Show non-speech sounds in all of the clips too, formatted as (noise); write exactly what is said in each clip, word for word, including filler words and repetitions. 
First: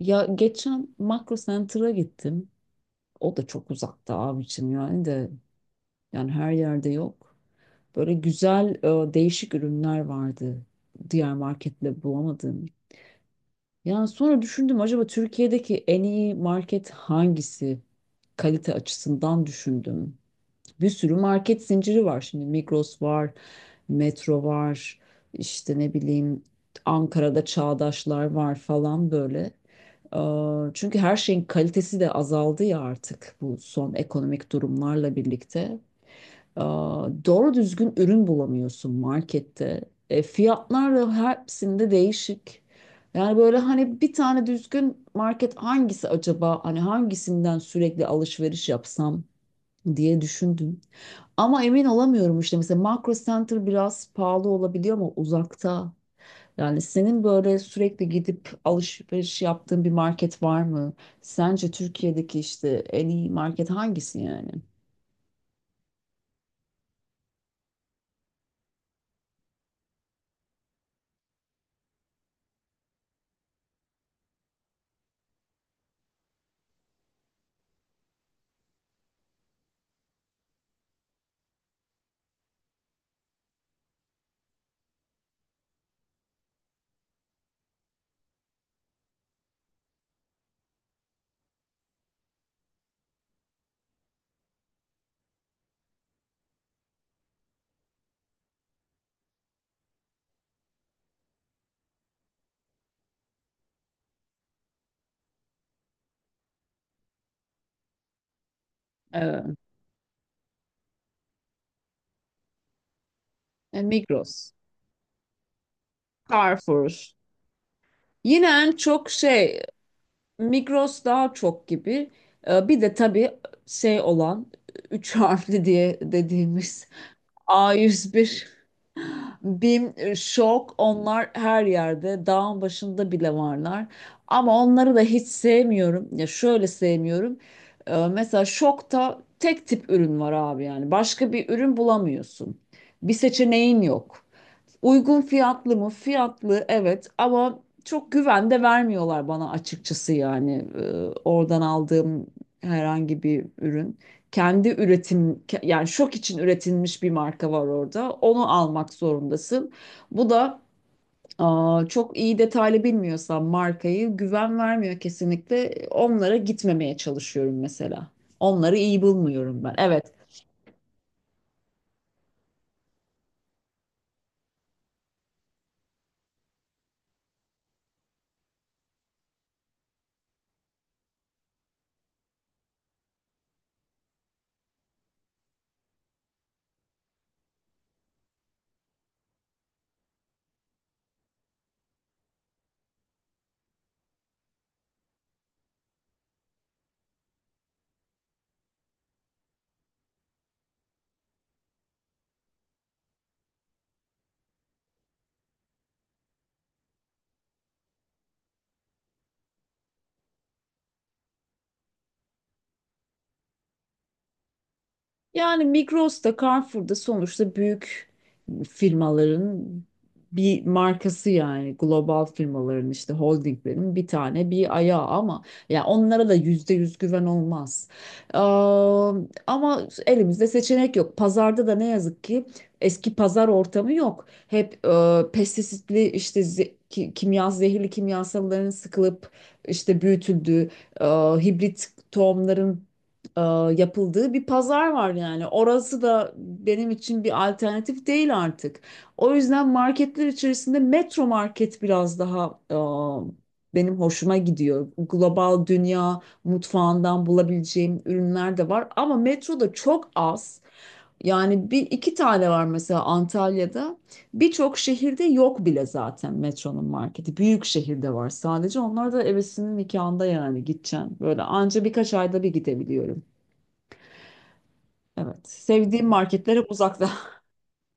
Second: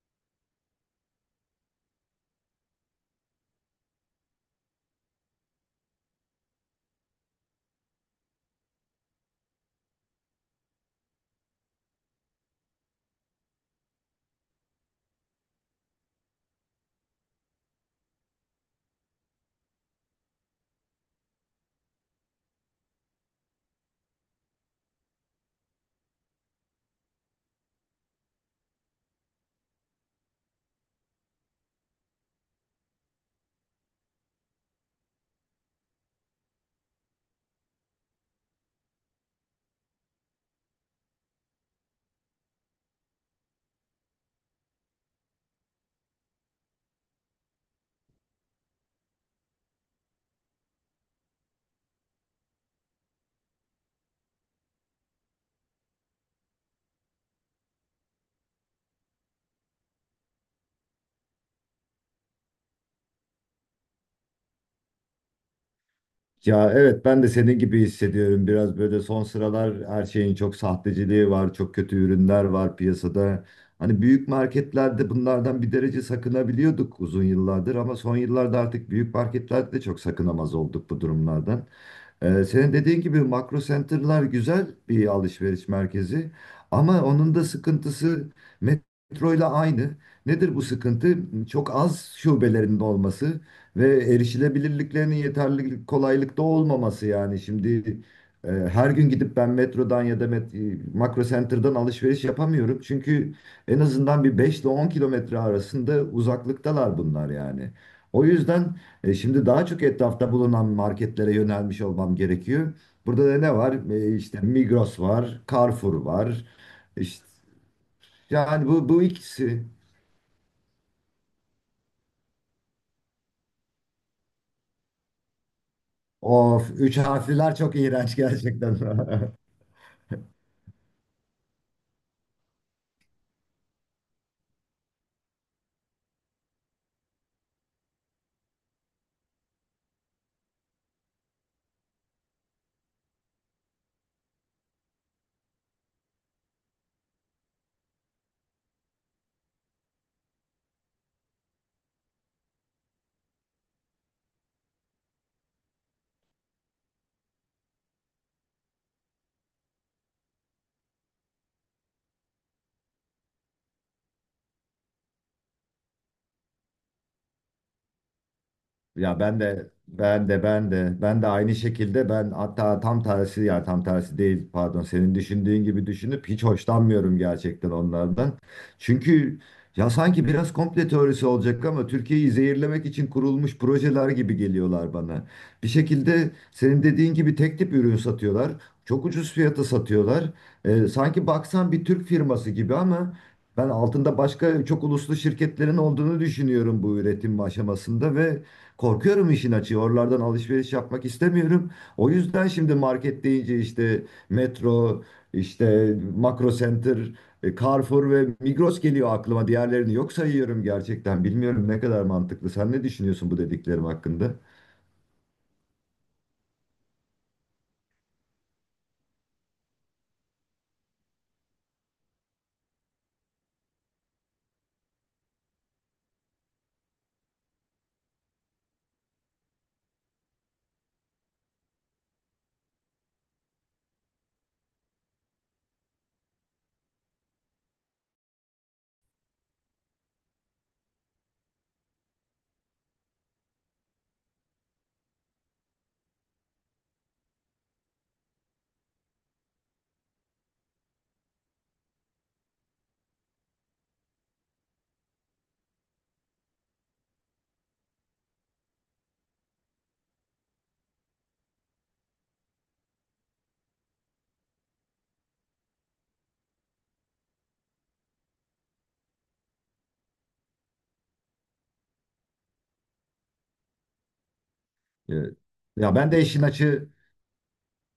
Ya geçen Makro Center'a gittim. O da çok uzakta abi için, yani de yani her yerde yok. Böyle güzel, e, değişik ürünler vardı. Diğer marketle bulamadım. Yani sonra düşündüm, acaba Türkiye'deki en iyi market hangisi? Kalite açısından düşündüm. Bir sürü market zinciri var şimdi. Migros var, Metro var, işte ne bileyim, Ankara'da Çağdaşlar var falan böyle. Eee, Çünkü her şeyin kalitesi de azaldı ya artık, bu son ekonomik durumlarla birlikte. Eee, Doğru düzgün ürün bulamıyorsun markette. E, Fiyatlar da hepsinde değişik. Yani böyle hani, bir tane düzgün market hangisi acaba? Hani hangisinden sürekli alışveriş yapsam diye düşündüm. Ama emin olamıyorum işte, mesela Makro Center biraz pahalı olabiliyor ama uzakta. Yani senin böyle sürekli gidip alışveriş yaptığın bir market var mı? Sence Türkiye'deki işte en iyi market hangisi yani? Ya evet, ben de senin gibi hissediyorum. Biraz böyle son sıralar her şeyin çok sahteciliği var, çok kötü ürünler var piyasada. Hani büyük marketlerde bunlardan bir derece sakınabiliyorduk uzun yıllardır ama son yıllarda artık büyük marketlerde de çok sakınamaz olduk bu durumlardan. Ee, senin dediğin gibi Makro Center'lar güzel bir alışveriş merkezi ama onun da sıkıntısı Metroyla aynı. Nedir bu sıkıntı? Çok az şubelerinin olması ve erişilebilirliklerinin yeterli kolaylıkta olmaması yani. Şimdi e, her gün gidip ben Metrodan ya da met- e, Makro Center'dan alışveriş yapamıyorum. Çünkü en azından bir beş ile on kilometre arasında uzaklıktalar bunlar yani. O yüzden. E şimdi Evet. daha çok etrafta bulunan marketlere yönelmiş olmam gerekiyor. Burada da ne var? E, E Migros, işte Migros var, Carrefour var. Carrefour. İşte Yine yani en bu bu çok şey, ikisi. Migros daha çok gibi. E, Bir de tabii şey olan, üç harfli diye Of, dediğimiz üç harfliler a çok yüz iğrenç bir gerçekten. (laughs) BİM, Şok, onlar her yerde. Dağın başında bile varlar. Ama onları da hiç sevmiyorum. Ya şöyle sevmiyorum. Ee, mesela Şok'ta tek tip ürün var abi yani. Başka bir ürün bulamıyorsun. Bir seçeneğin yok. Uygun fiyatlı mı? Fiyatlı, evet, ama çok güven de vermiyorlar bana, açıkçası yani. Ee, oradan aldığım herhangi bir ürün. Kendi üretim ke- yani Şok için üretilmiş bir marka var orada. Onu almak zorundasın. Bu da, Aa, çok iyi detaylı bilmiyorsam markayı, güven vermiyor kesinlikle. Onlara gitmemeye çalışıyorum mesela. Onları iyi Ya, ben bulmuyorum de ben. Evet. ben de ben de ben de aynı şekilde, ben hatta tam tersi, ya tam tersi değil, pardon, senin düşündüğün gibi düşünüp hiç hoşlanmıyorum gerçekten onlardan. Çünkü ya sanki biraz komple teorisi olacak ama Türkiye'yi zehirlemek için kurulmuş projeler gibi geliyorlar bana. Bir şekilde senin dediğin gibi tek tip ürün satıyorlar. Çok ucuz fiyata satıyorlar. Ee, sanki baksan bir Türk firması gibi ama ben altında başka çok uluslu şirketlerin olduğunu düşünüyorum bu üretim aşamasında ve korkuyorum işin açığı. Oralardan alışveriş yapmak istemiyorum. O yüzden şimdi market deyince işte Metro, işte Makro Center, e, Carrefour ve Migros geliyor aklıma. Diğerlerini yok sayıyorum gerçekten. Bilmiyorum ne kadar mantıklı. Sen ne düşünüyorsun bu dediklerim hakkında? Yani Migros'ta, Carrefour'da sonuçta büyük firmaların bir markası, yani global firmaların işte holdinglerin bir tane bir ayağı. Ama ya onlara da yüzde yüz güven olmaz. Ee, ama elimizde seçenek yok. Pazarda da ne yazık ki eski pazar ortamı yok. Hep e, pestisitli, işte ze- ki- kimya, zehirli kimyasalların sıkılıp işte büyütüldüğü, e, hibrit tohumların e, yapıldığı bir pazar var yani. Orası da benim için bir alternatif değil artık. O yüzden marketler içerisinde Metro Market biraz daha, e, benim hoşuma gidiyor. Global dünya mutfağından bulabileceğim ürünler de var, ama metroda çok az. Yani bir iki tane var mesela Antalya'da. Birçok şehirde yok bile zaten metronun marketi. Büyük şehirde var sadece. Onlar da evesinin nikahında yani gideceğim. Böyle anca birkaç ayda bir gidebiliyorum. E, Evet. Ya Sevdiğim ben de işin marketlere açığı uzakta. (laughs)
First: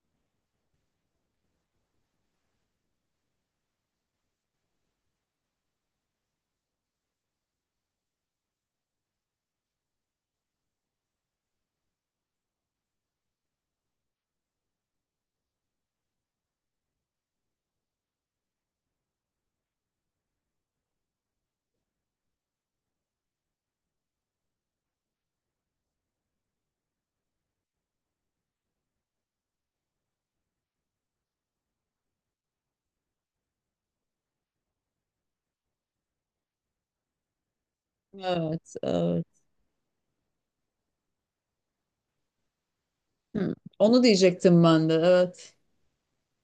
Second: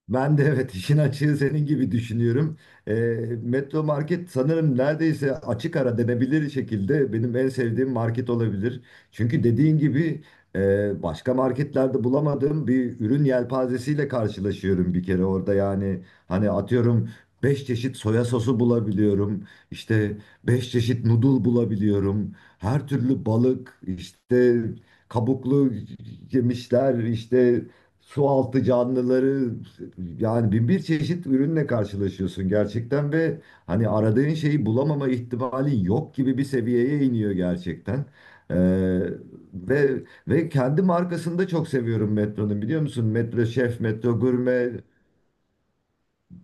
Ben de, evet, işin açığı senin gibi düşünüyorum. Ee, Metro Market sanırım neredeyse açık ara denebilir şekilde benim en sevdiğim market olabilir. Çünkü dediğin gibi e, başka marketlerde bulamadığım bir ürün yelpazesiyle karşılaşıyorum bir kere orada. Yani hani atıyorum beş çeşit soya sosu bulabiliyorum. İşte beş çeşit noodle bulabiliyorum. Her türlü balık, işte kabuklu yemişler, işte su altı canlıları, yani bin bir çeşit ürünle karşılaşıyorsun gerçekten ve hani aradığın şeyi bulamama ihtimalin yok gibi bir seviyeye iniyor gerçekten. Ee, Evet, evet. ve ve kendi markasını da çok seviyorum Metro'nun, biliyor musun? Metro Hı, Şef, onu Metro diyecektim Gurme, ben de. Evet.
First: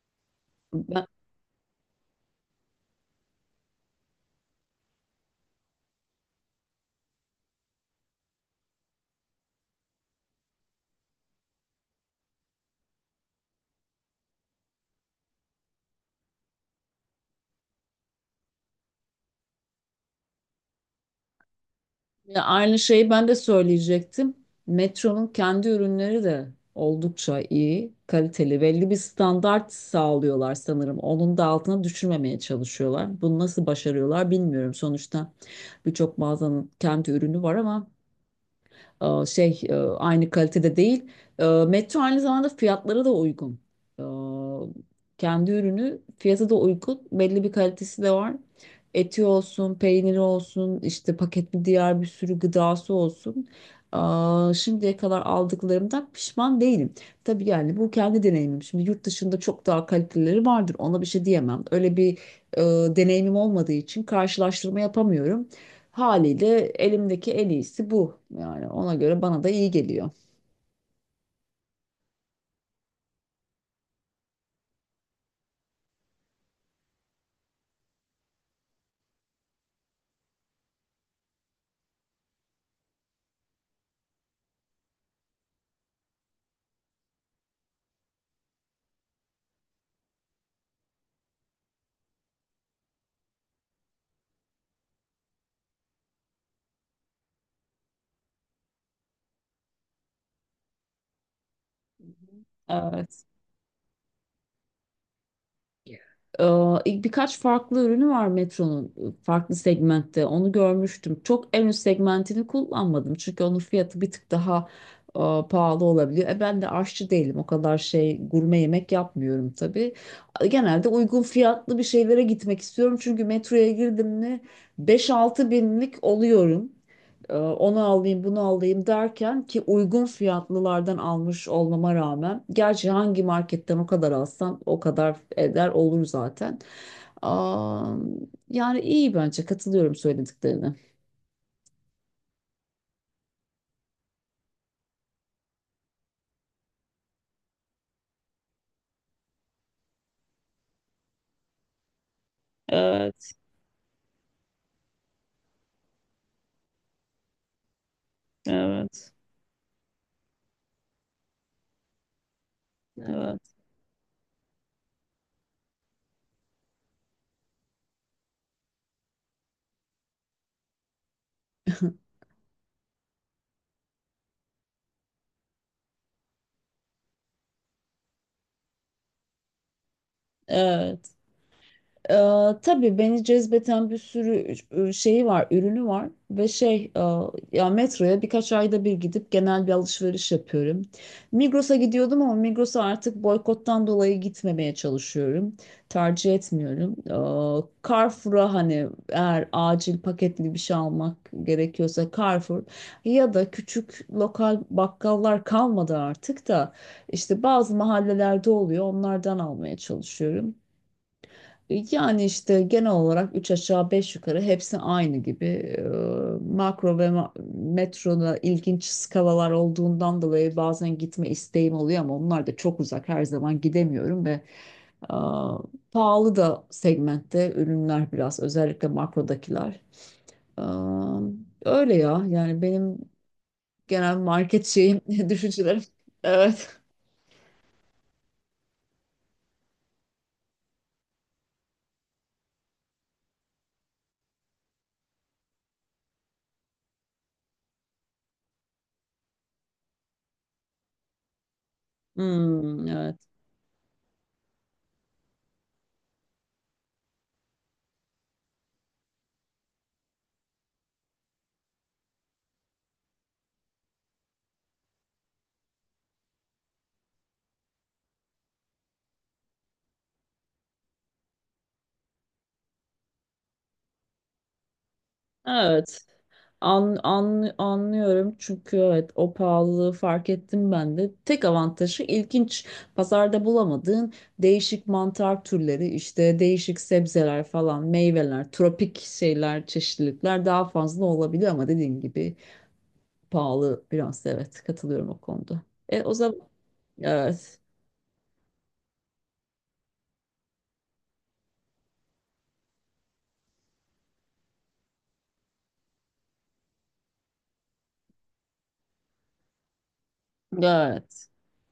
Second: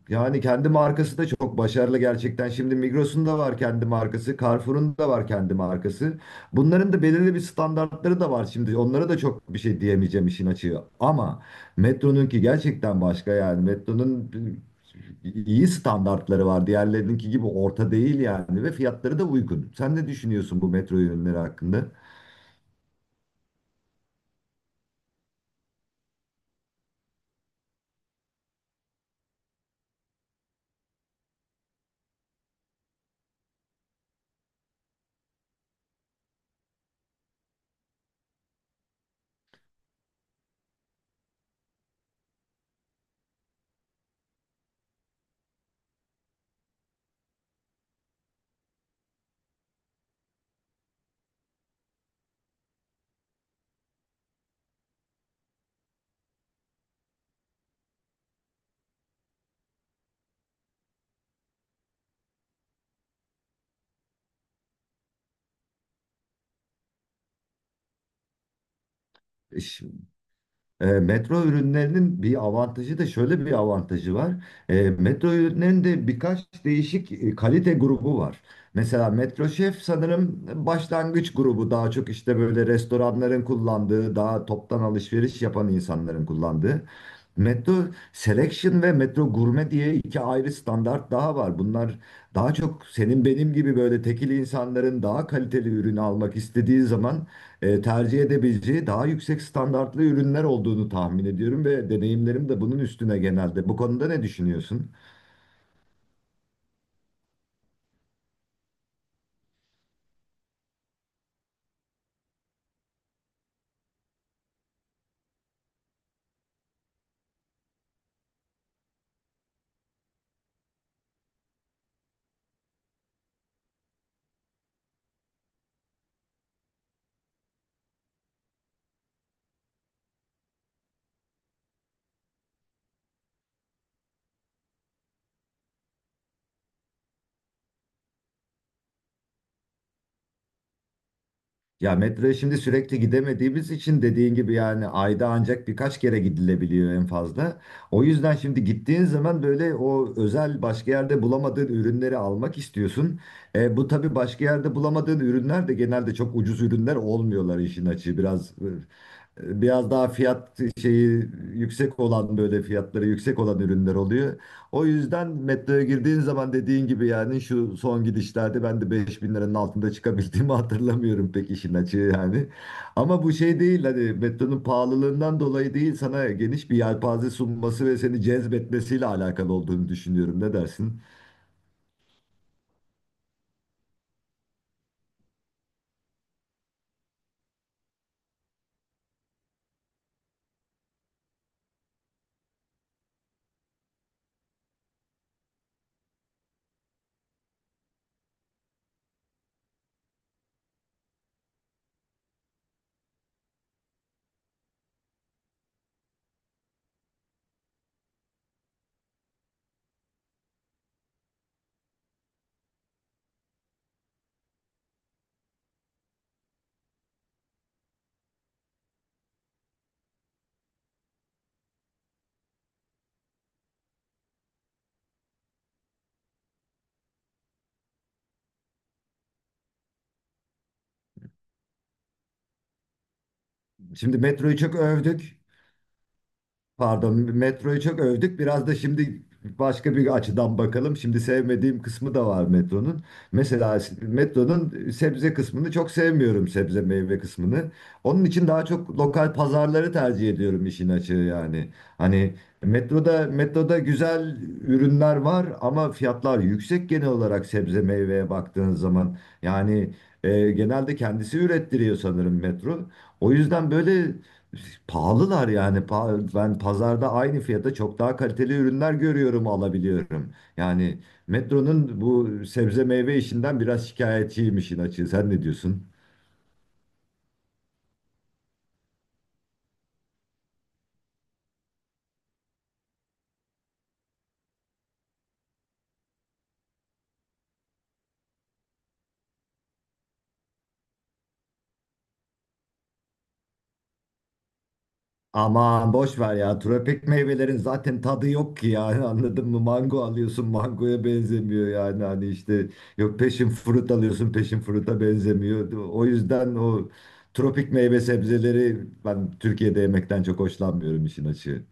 yani kendi Ben, markası da çok başarılı gerçekten. Şimdi Migros'un da var kendi markası, Carrefour'un da var kendi markası. Bunların da belirli bir standartları da var şimdi. Onlara da çok bir şey diyemeyeceğim işin açığı. Ama Metro'nunki gerçekten başka yani. Metro'nun iyi standartları var. Diğerlerininki gibi orta değil yani ve fiyatları da uygun. Sen ne düşünüyorsun bu Metro ürünleri hakkında? ya aynı şeyi ben de söyleyecektim. Metro'nun kendi ürünleri de oldukça iyi, kaliteli. Belli bir standart sağlıyorlar sanırım. Onun da altına düşürmemeye çalışıyorlar. Bunu nasıl başarıyorlar bilmiyorum. Sonuçta birçok mağazanın kendi ürünü var, ama e, şey e, aynı kalitede değil. E, Metro aynı zamanda fiyatları da uygun. E, kendi ürünü fiyatı da uygun. Belli bir kalitesi de var. Eti olsun, peyniri olsun, işte paketli diğer bir sürü gıdası olsun. E, şimdiye kadar aldıklarımdan pişman değilim. Tabii yani bu kendi deneyimim. Şimdi yurt dışında çok daha kalitelileri vardır. Ona bir şey diyemem. Öyle bir e, deneyimim olmadığı için karşılaştırma yapamıyorum. Haliyle elimdeki en iyisi bu. Yani ona göre bana da iyi geliyor. E, metro ürünlerinin bir avantajı da, şöyle bir avantajı var. E, metro ürünlerinin de birkaç değişik e, kalite grubu var. Mesela Metro Chef sanırım başlangıç grubu, daha çok işte böyle restoranların kullandığı, daha toptan alışveriş yapan insanların kullandığı. Metro Selection ve Metro Gurme diye iki ayrı standart daha var. Bunlar daha çok senin benim gibi böyle tekil insanların daha kaliteli ürünü almak istediği zaman e, tercih edebileceği daha yüksek standartlı ürünler olduğunu tahmin ediyorum ve Hı hı. deneyimlerim de bunun üstüne Evet. genelde. Bu konuda ne düşünüyorsun? Ee, ilk birkaç farklı ürünü var Metro'nun, ıı, farklı segmentte. Onu görmüştüm. Çok en üst segmentini kullanmadım. Çünkü onun fiyatı bir tık daha e, pahalı olabiliyor. E, ben de aşçı değilim. O kadar şey gurme yemek yapmıyorum tabii. Genelde uygun fiyatlı bir şeylere gitmek istiyorum. Çünkü metroya girdim mi beş altı binlik oluyorum. Ee, onu alayım, bunu alayım derken ki, uygun fiyatlılardan almış olmama rağmen, gerçi hangi marketten o kadar alsam o kadar eder olur zaten. Aa, yani iyi, bence katılıyorum söylediklerine. Ya Metroya şimdi sürekli gidemediğimiz için, dediğin gibi, yani ayda ancak birkaç kere gidilebiliyor en fazla. O yüzden şimdi gittiğin zaman böyle o özel, başka yerde bulamadığın ürünleri almak istiyorsun. Evet, E, bu tabii başka yerde bulamadığın ürünler de genelde çok ucuz ürünler olmuyorlar işin açığı. Biraz evet, e, biraz daha fiyat şeyi yüksek olan, böyle fiyatları evet. yüksek olan ürünler oluyor. O yüzden Metroya girdiğin zaman dediğin gibi, yani şu son gidişlerde ben de beş bin liranın altında çıkabildiğimi (laughs) hatırlamıyorum pek işin açığı yani. Ama bu şey değil, hani Metronun pahalılığından dolayı değil, sana geniş bir yelpaze sunması ve seni cezbetmesiyle alakalı olduğunu düşünüyorum. Ne dersin? Evet. Ee, tabii beni cezbeten bir sürü e, şeyi var, ürünü var, ve şey e, ya metroya birkaç ayda bir gidip genel bir alışveriş yapıyorum. Migros'a gidiyordum ama Migros'a artık boykottan dolayı gitmemeye çalışıyorum. Tercih etmiyorum. Ee, Carrefour'a hani eğer acil paketli bir şey almak gerekiyorsa Carrefour, ya da küçük lokal bakkallar kalmadı artık da, işte bazı mahallelerde oluyor, onlardan almaya çalışıyorum. Yani işte genel olarak üç aşağı beş yukarı hepsi aynı gibi. Ee, Makro ve ma- metroda ilginç skalalar olduğundan dolayı bazen gitme isteğim oluyor, ama onlar da çok uzak. Her zaman gidemiyorum, ve aa, pahalı da segmentte ürünler biraz, özellikle makrodakiler. Aa, öyle ya, yani benim genel Şimdi Metroyu market çok şeyim (laughs) övdük. düşüncelerim. Evet. Pardon, Metroyu çok övdük. Biraz da şimdi başka bir açıdan bakalım. Şimdi sevmediğim kısmı da var Metronun. Mesela Metronun sebze kısmını çok sevmiyorum, sebze meyve kısmını. Onun için daha çok lokal pazarları tercih ediyorum işin açığı yani. Hani Hmm, evet. metroda metroda güzel ürünler var ama fiyatlar yüksek genel olarak sebze meyveye baktığın zaman. Yani e, genelde kendisi ürettiriyor sanırım Metro. O yüzden böyle pahalılar yani. Pa- Ben pazarda aynı fiyata çok daha kaliteli ürünler görüyorum, alabiliyorum. Yani Metro'nun bu sebze meyve işinden biraz şikayetçiyim işin açığı. Sen ne diyorsun? Evet. An, an, anlıyorum, çünkü evet, o pahalılığı fark ettim ben de. Tek avantajı ilginç, pazarda bulamadığın değişik mantar türleri, işte değişik sebzeler falan, meyveler, tropik şeyler, çeşitlilikler daha fazla olabiliyor, ama dediğin gibi pahalı biraz, evet, katılıyorum o konuda. Aman E, o boş ver zaman ya. Tropik meyvelerin evet, zaten tadı yok ki yani, (laughs) anladın mı? Mango alıyorsun, mangoya benzemiyor, yani hani işte, yok, passion fruit alıyorsun, passion fruit'a benzemiyor. O yüzden o tropik meyve sebzeleri ben Türkiye'de yemekten çok hoşlanmıyorum işin evet. açığı.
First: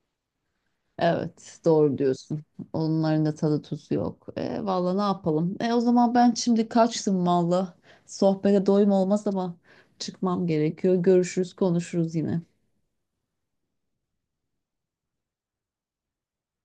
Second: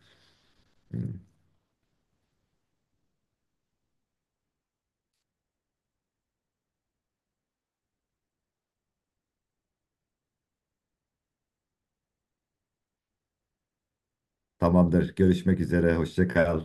Hmm. Evet, doğru diyorsun. Onların da tadı tuzu yok. E, valla ne yapalım? E, o zaman ben şimdi kaçtım valla. Sohbete doyum olmaz ama çıkmam gerekiyor. Görüşürüz, konuşuruz yine. Tamamdır. Görüşmek üzere. Hoşça kal.